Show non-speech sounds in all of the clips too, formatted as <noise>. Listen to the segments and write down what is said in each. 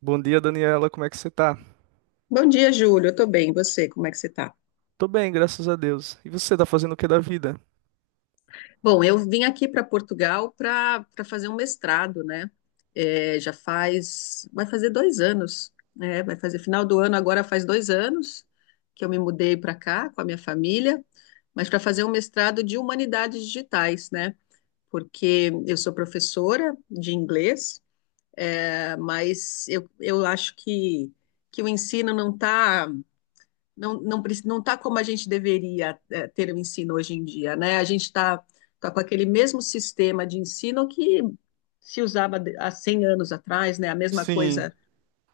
Bom dia, Daniela. Como é que você tá? Bom dia, Júlio. Eu tô bem. E você, como é que você tá? Tô bem, graças a Deus. E você tá fazendo o que da vida? Bom, eu vim aqui para Portugal para fazer um mestrado, né? É, já faz, vai fazer 2 anos, né? Vai fazer final do ano agora faz 2 anos que eu me mudei para cá com a minha família, mas para fazer um mestrado de humanidades digitais, né? Porque eu sou professora de inglês. Mas eu acho que o ensino não está não não preci- não está como a gente deveria ter o ensino hoje em dia, né? A gente está tá com aquele mesmo sistema de ensino que se usava há 100 anos atrás, né? A mesma Sim, coisa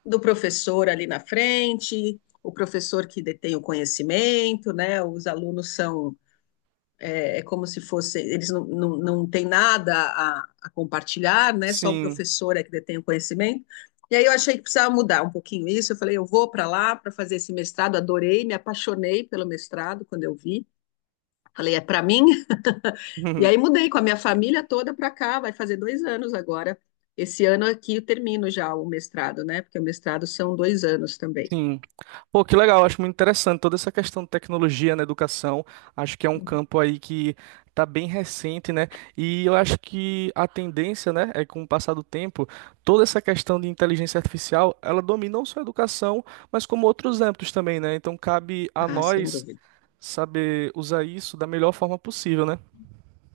do professor ali na frente, o professor que detém o conhecimento, né? Os alunos são é como se fosse, eles não têm nada a compartilhar, né? Só o sim, professor é que detém o conhecimento. E aí eu achei que precisava mudar um pouquinho isso. Eu falei, eu vou para lá para fazer esse mestrado, adorei, me apaixonei pelo mestrado quando eu vi. Falei, é para mim. <laughs> E aí <laughs> mudei com a minha família toda para cá, vai fazer 2 anos agora. Esse ano aqui eu termino já o mestrado, né? Porque o mestrado são 2 anos também. sim. Pô, que legal. Acho muito interessante toda essa questão de tecnologia na educação. Acho que é um campo aí que tá bem recente, né? E eu acho que a tendência, né, é que com o passar do tempo, toda essa questão de inteligência artificial, ela domina não só a educação, mas como outros âmbitos também, né? Então cabe a Ah, sem nós dúvida. saber usar isso da melhor forma possível, né?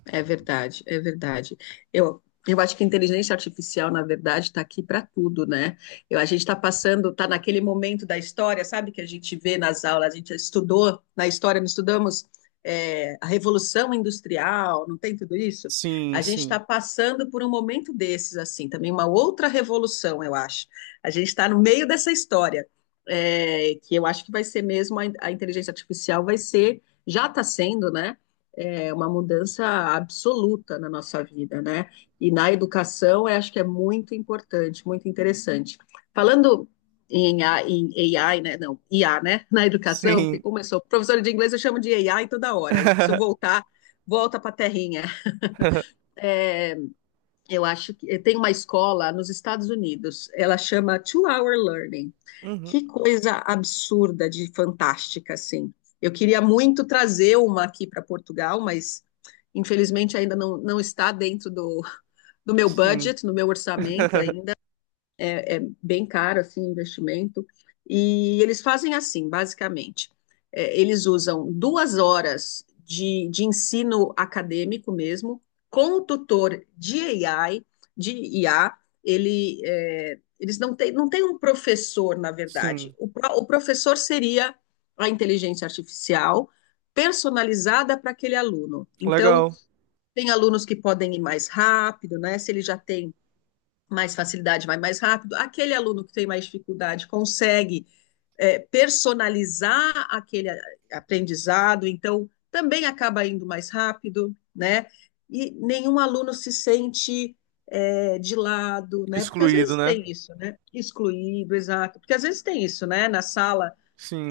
É verdade, é verdade. Eu, eu, acho que a inteligência artificial, na verdade, está aqui para tudo, né? A gente está passando, está naquele momento da história, sabe, que a gente vê nas aulas, a gente estudou, na história, não estudamos a Revolução Industrial, não tem tudo isso? Sim, A gente está sim. passando por um momento desses, assim, também uma outra revolução, eu acho. A gente está no meio dessa história, que eu acho que vai ser mesmo, a inteligência artificial vai ser, já está sendo, né? É, uma mudança absoluta na nossa vida, né? E na educação, eu acho que é muito importante, muito interessante. Falando em AI, em, né? Não, IA, né? <laughs> Na educação, porque Sim. começou, professor de inglês eu chamo de AI toda hora, e preciso <laughs> voltar, volta para a terrinha. É, eu acho que tem uma escola nos Estados Unidos, ela chama Two Hour Learning. Uhum. Que coisa absurda de fantástica, assim. Eu queria muito trazer uma aqui para Portugal, mas infelizmente ainda não está dentro do meu Sim. budget, no meu orçamento <laughs> ainda é bem caro assim o investimento. E eles fazem assim, basicamente. É, eles usam 2 horas de ensino acadêmico mesmo, com o tutor de AI, de IA. Eles não tem um professor, na verdade. Sim. O professor seria a inteligência artificial personalizada para aquele aluno. Então, Legal. tem alunos que podem ir mais rápido, né? Se ele já tem mais facilidade, vai mais rápido. Aquele aluno que tem mais dificuldade consegue personalizar aquele aprendizado, então também acaba indo mais rápido, né? E nenhum aluno se sente de lado, né? Porque às Excluído, vezes né? tem isso, né? Excluído, exato. Porque às vezes tem isso, né? Na sala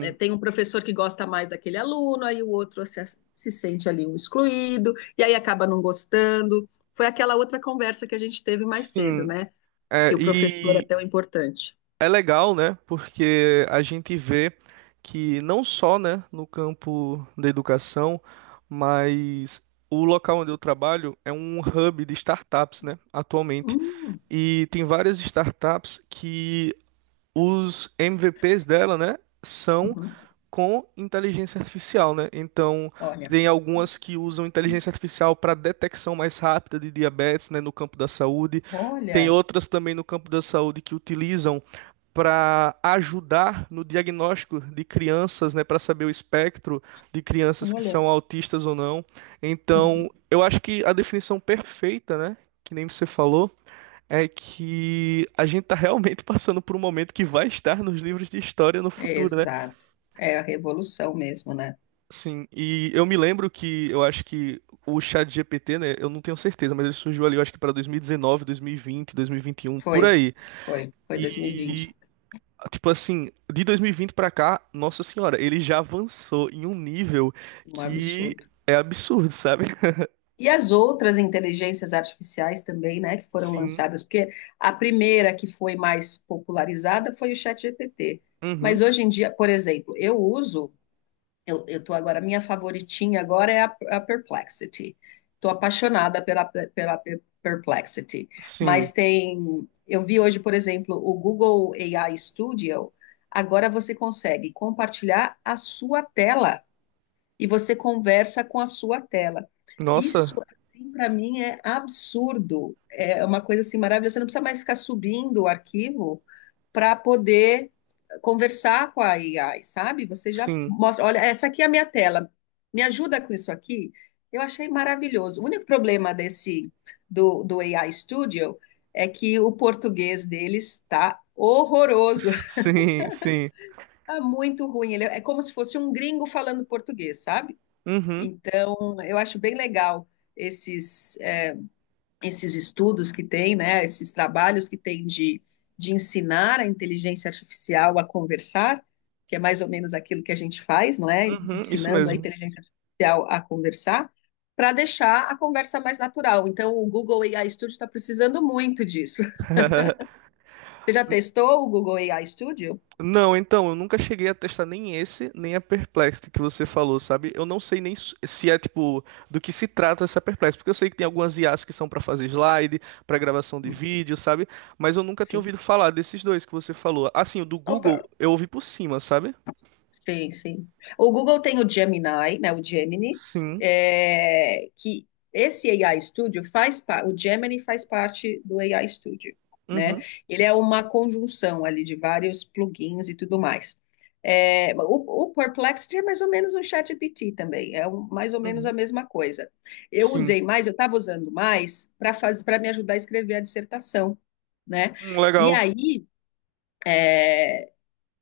tem um professor que gosta mais daquele aluno, aí o outro se sente ali um excluído, e aí acaba não gostando. Foi aquela outra conversa que a gente teve mais cedo, Sim. né? E É, o professor é e tão importante. é legal, né? Porque a gente vê que não só, né, no campo da educação, mas o local onde eu trabalho é um hub de startups, né, atualmente. Hum. E tem várias startups que os MVPs dela, né, são Uhum. com inteligência artificial, né? Então, Olha, tem algumas que usam inteligência artificial para detecção mais rápida de diabetes, né, no campo da saúde. Tem olha, outras também no campo da saúde que utilizam para ajudar no diagnóstico de crianças, né, para saber o espectro de crianças que olha. são autistas ou não. Então, Uhum. eu acho que a definição perfeita, né, que nem você falou, é que a gente está realmente <laughs> passando por um momento que vai estar nos livros de história no É, futuro, né? exato. É a revolução mesmo, né? Sim, e eu me lembro que eu acho que o chat GPT né, eu não tenho certeza, mas ele surgiu ali, eu acho que para 2019, 2020, 2021, por Foi, aí. foi 2020. E tipo assim, de 2020 para cá, nossa senhora, ele já avançou em um nível Um que absurdo. é absurdo, sabe? <laughs> E as outras inteligências artificiais também, né, que foram Sim. lançadas, porque a primeira que foi mais popularizada foi o ChatGPT. Uhum. Mas hoje em dia, por exemplo, eu tô agora, minha favoritinha agora é a Perplexity. Tô apaixonada pela Perplexity. Sim. Mas tem, eu vi hoje, por exemplo, o Google AI Studio. Agora você consegue compartilhar a sua tela e você conversa com a sua tela. Isso, Nossa. assim, para mim é absurdo. É uma coisa assim maravilhosa. Você não precisa mais ficar subindo o arquivo para poder conversar com a AI, sabe? Você já Sim. mostra, olha, essa aqui é a minha tela, me ajuda com isso aqui. Eu achei maravilhoso. O único problema do AI Studio é que o português deles está horroroso, <laughs> Sim, sim. <laughs> está muito ruim. Ele é como se fosse um gringo falando português, sabe? Uhum. Então, eu acho bem legal esses esses estudos que tem, né, esses trabalhos que tem de ensinar a inteligência artificial a conversar, que é mais ou menos aquilo que a gente faz, não é? Uhum. Isso Ensinando a mesmo. inteligência artificial a conversar, para deixar a conversa mais natural. Então, o Google AI Studio está precisando muito disso. Você já testou o Google AI Studio? Não, então, eu nunca cheguei a testar nem esse, nem a Perplexity que você falou, sabe? Eu não sei nem se é, tipo, do que se trata essa Perplexity, porque eu sei que tem algumas IAs que são para fazer slide, para gravação de vídeo, sabe? Mas eu nunca tinha Sim. ouvido falar desses dois que você falou. Assim, o do Google eu ouvi por cima, sabe? Sim, sim. O Google tem o Gemini, né? O Gemini, Sim. é, que esse AI Studio faz parte, o Gemini faz parte do AI Studio, né? Uhum. Ele é uma conjunção ali de vários plugins e tudo mais. É, o Perplexity é mais ou menos um ChatGPT também, mais ou menos a Uhum. mesma coisa. Eu Sim. usei mais, eu estava usando mais para fazer, para me ajudar a escrever a dissertação, né? E legal. aí,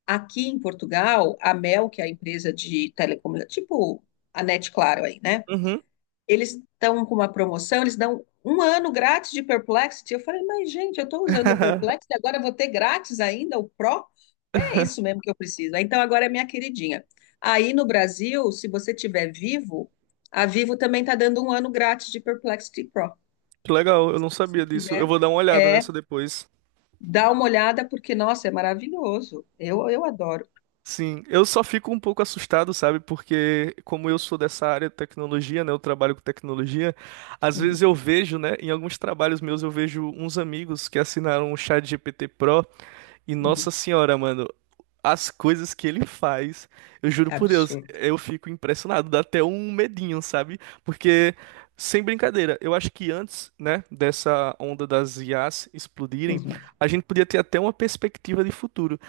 aqui em Portugal, a Mel, que é a empresa de telecomunicação, tipo a NET Claro aí, né? Uhum. Eles estão com uma promoção, eles dão um ano grátis de Perplexity. Eu falei, mas gente, eu estou usando o <laughs> Perplexity, agora eu vou ter grátis ainda o Pro? É isso mesmo que eu preciso. Ah, então agora é minha queridinha. Aí no Brasil, se você tiver Vivo, a Vivo também está dando um ano grátis de Perplexity Pro. Que legal, eu Se não você sabia disso. Eu tiver, vou dar uma olhada é, nessa depois. dá uma olhada, porque, nossa, é maravilhoso. Eu adoro. Sim, eu só fico um pouco assustado, sabe? Porque como eu sou dessa área de tecnologia, né, eu trabalho com tecnologia, às vezes Uhum, eu vejo, né, em alguns trabalhos meus eu vejo uns amigos que assinaram o ChatGPT Pro e nossa uhum. senhora, mano, as coisas que ele faz, eu juro É por Deus, absurdo. eu fico impressionado, dá até um medinho, sabe? Porque sem brincadeira, eu acho que antes, né, dessa onda das IAs explodirem, Uhum, a gente podia ter até uma perspectiva de futuro.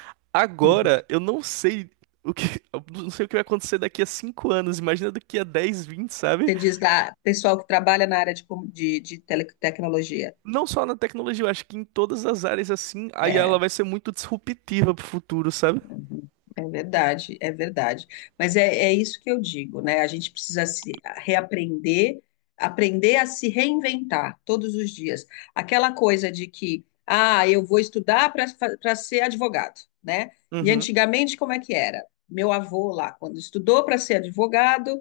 uhum. Agora, eu não sei o que, <laughs> eu não sei o que vai acontecer daqui a 5 anos, imagina daqui a 10 20 sabe? Você diz da pessoal que trabalha na área de teletecnologia. Não só na tecnologia, eu acho que em todas as áreas assim, a IA ela É, vai ser muito disruptiva pro futuro, sabe? uhum, é verdade, é verdade. Mas é isso que eu digo, né? A gente precisa se reaprender, aprender a se reinventar todos os dias. Aquela coisa de que, ah, eu vou estudar para ser advogado, né? E Uhum. antigamente, como é que era? Meu avô lá, quando estudou para ser advogado,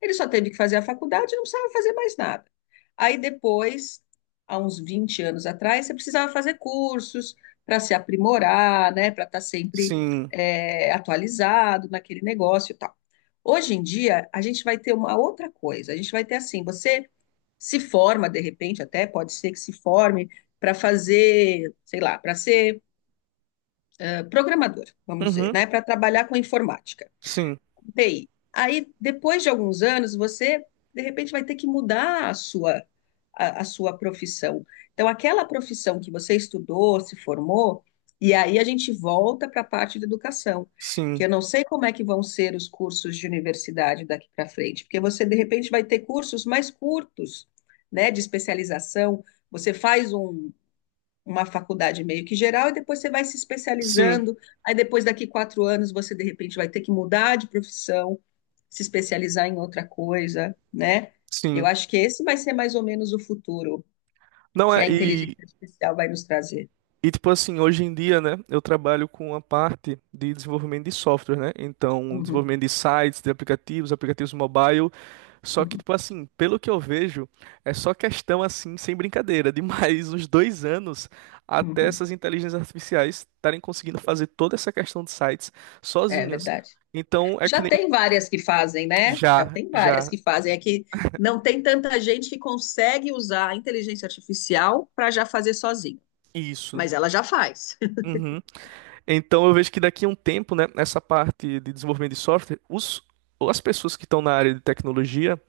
ele só teve que fazer a faculdade e não precisava fazer mais nada. Aí depois, há uns 20 anos atrás, você precisava fazer cursos para se aprimorar, né, para estar sempre Sim. Atualizado naquele negócio e tal. Hoje em dia, a gente vai ter uma outra coisa. A gente vai ter assim, você se forma de repente, até pode ser que se forme para fazer, sei lá, para ser programador, vamos dizer, Uhum. né, para trabalhar com informática. Sim. TI. Aí, depois de alguns anos, você, de repente, vai ter que mudar a sua profissão. Então, aquela profissão que você estudou, se formou, e aí a gente volta para a parte da educação, que Sim. eu não sei como é que vão ser os cursos de universidade daqui para frente, porque você, de repente, vai ter cursos mais curtos, né, de especialização. Você faz uma faculdade meio que geral, e depois você vai se Sim. especializando. Aí depois, daqui 4 anos, você de repente vai ter que mudar de profissão, se especializar em outra coisa, né? Eu Sim. acho que esse vai ser mais ou menos o futuro Não que é, a inteligência e artificial vai nos trazer. E tipo assim, hoje em dia, né, eu trabalho com a parte de desenvolvimento de software, né? Então, Uhum, desenvolvimento de sites, de aplicativos, aplicativos mobile. Só que, uhum, tipo assim, pelo que eu vejo, é só questão assim, sem brincadeira, de mais <laughs> uns 2 anos até uhum. essas inteligências artificiais estarem conseguindo fazer toda essa questão de sites É sozinhas. verdade. Então, é Já que nem tem várias que fazem, né? Já já, tem várias já, que fazem. É que não tem tanta gente que consegue usar a inteligência artificial para já fazer sozinho, isso. mas ela já faz. <laughs> Uhum. Então eu vejo que daqui a um tempo, né, essa parte de desenvolvimento de software, as pessoas que estão na área de tecnologia,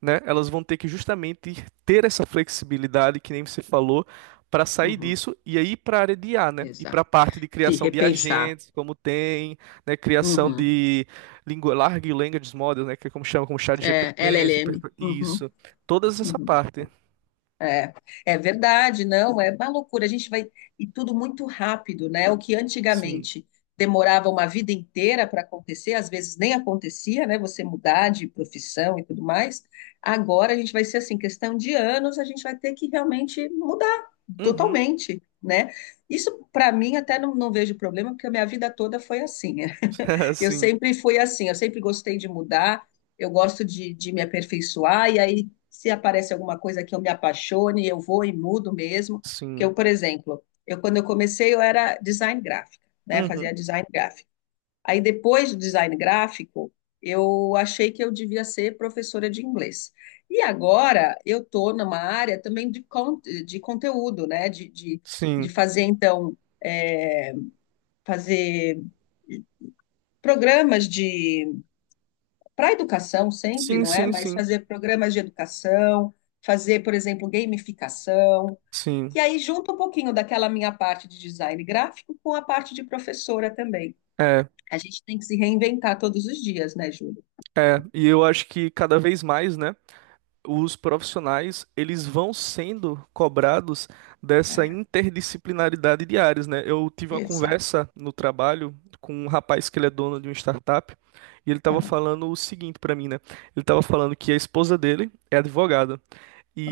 né, elas vão ter que justamente ter essa flexibilidade que nem você falou para sair Uhum, disso e aí para a área de IA, né? E para exato. a parte de Se criação de repensar. agentes, como tem, né, criação Uhum. de lingu large language models, né, que é como chama, como É, ChatGPT, LLM. Uhum. isso, todas essa Uhum. parte. É, é verdade, não, é uma loucura. A gente vai. E tudo muito rápido, né? O que Sim. antigamente demorava uma vida inteira para acontecer, às vezes nem acontecia, né? Você mudar de profissão e tudo mais. Agora a gente vai ser assim, questão de anos, a gente vai ter que realmente mudar Uhum. totalmente, né? Isso, para mim, até não vejo problema, porque a minha vida toda foi assim. <laughs> Eu Sim. sempre fui assim, eu sempre gostei de mudar, eu gosto de me aperfeiçoar, e aí, se aparece alguma coisa que eu me apaixone, eu vou e mudo mesmo. Porque Sim. eu, por exemplo, eu quando eu comecei, eu era design gráfico, né? Uhum. Fazia design gráfico. Aí, depois do design gráfico, eu achei que eu devia ser professora de inglês. E agora eu estou numa área também de conteúdo, né? De Sim. fazer, então, é, fazer programas de para a educação sempre, Sim, não é? sim, Mas sim. fazer programas de educação, fazer, por exemplo, gamificação, Sim, e aí junta um pouquinho daquela minha parte de design gráfico com a parte de professora também. é, A gente tem que se reinventar todos os dias, né, Júlio? é. E eu acho que cada vez mais, né, os profissionais, eles vão sendo cobrados dessa É, interdisciplinaridade de áreas, né? Eu tive uma exato. conversa no trabalho com um rapaz que ele é dono de uma startup e ele estava Aham, falando o seguinte para mim, né? Ele estava falando que a esposa dele é advogada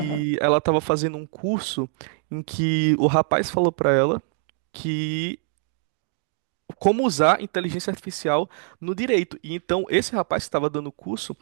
aham, ela estava fazendo um curso em que o rapaz falou para ela que como usar inteligência artificial no direito. E então esse rapaz que estava dando o curso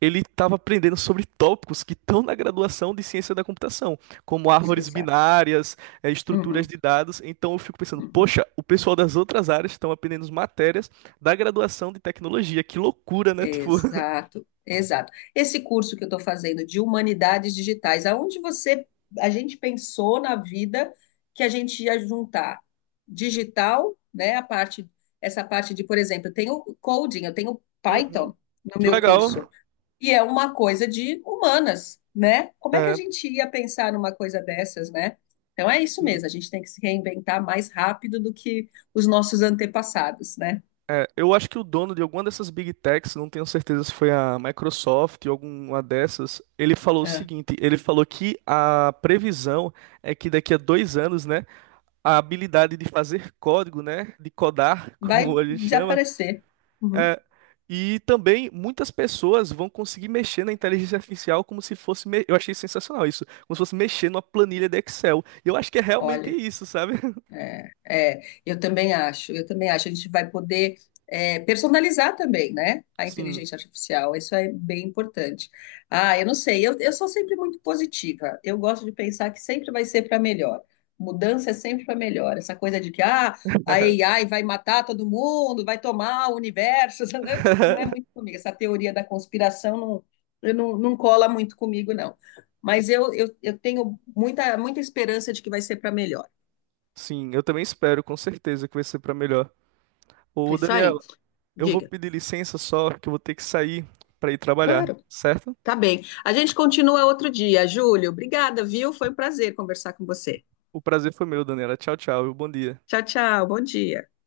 ele estava aprendendo sobre tópicos que estão na graduação de ciência da computação, como árvores exato. binárias, estruturas Uhum, de dados. Então eu fico pensando, uhum. poxa, o pessoal das outras áreas estão aprendendo as matérias da graduação de tecnologia. Que loucura, né? Tipo, Exato, exato. Esse curso que eu estou fazendo de humanidades digitais, aonde você, a gente pensou na vida que a gente ia juntar digital, né? A parte, essa parte de, por exemplo, eu tenho coding, eu tenho <laughs> uhum, Python no que meu curso, legal. e é uma coisa de humanas, né? Como é que a É, gente ia pensar numa coisa dessas, né? Então é isso mesmo, sim. a gente tem que se reinventar mais rápido do que os nossos antepassados, né? É, eu acho que o dono de alguma dessas big techs, não tenho certeza se foi a Microsoft ou alguma dessas, ele falou o É. seguinte: ele falou que a previsão é que daqui a 2 anos, né? A habilidade de fazer código, né? De codar, <laughs> Vai como a gente de chama. aparecer. Uhum. É, e também muitas pessoas vão conseguir mexer na inteligência artificial como se fosse. Eu achei sensacional isso. Como se fosse mexer numa planilha de Excel. E eu acho que é realmente Olha, isso, sabe? é, eu também acho, eu também acho. A gente vai poder personalizar também, né? A Sim. inteligência artificial, isso é bem importante. Ah, eu não sei, eu sou sempre muito positiva. Eu gosto de pensar que sempre vai ser para melhor. Mudança é sempre para melhor. Essa coisa de que ah, a AI vai matar todo mundo, vai tomar o universo, <laughs> não é muito <laughs> comigo. Essa teoria da conspiração não, eu não cola muito comigo, não. Mas eu tenho muita, muita esperança de que vai ser para melhor. Sim, eu também espero, com certeza, que vai ser para melhor. Ô, Isso Daniel, aí, eu vou diga. pedir licença só, que eu vou ter que sair para ir trabalhar, Claro, certo? tá bem. A gente continua outro dia, Júlio. Obrigada, viu? Foi um prazer conversar com você. O prazer foi meu, Daniela. Tchau, tchau e bom dia. Tchau, tchau. Bom dia.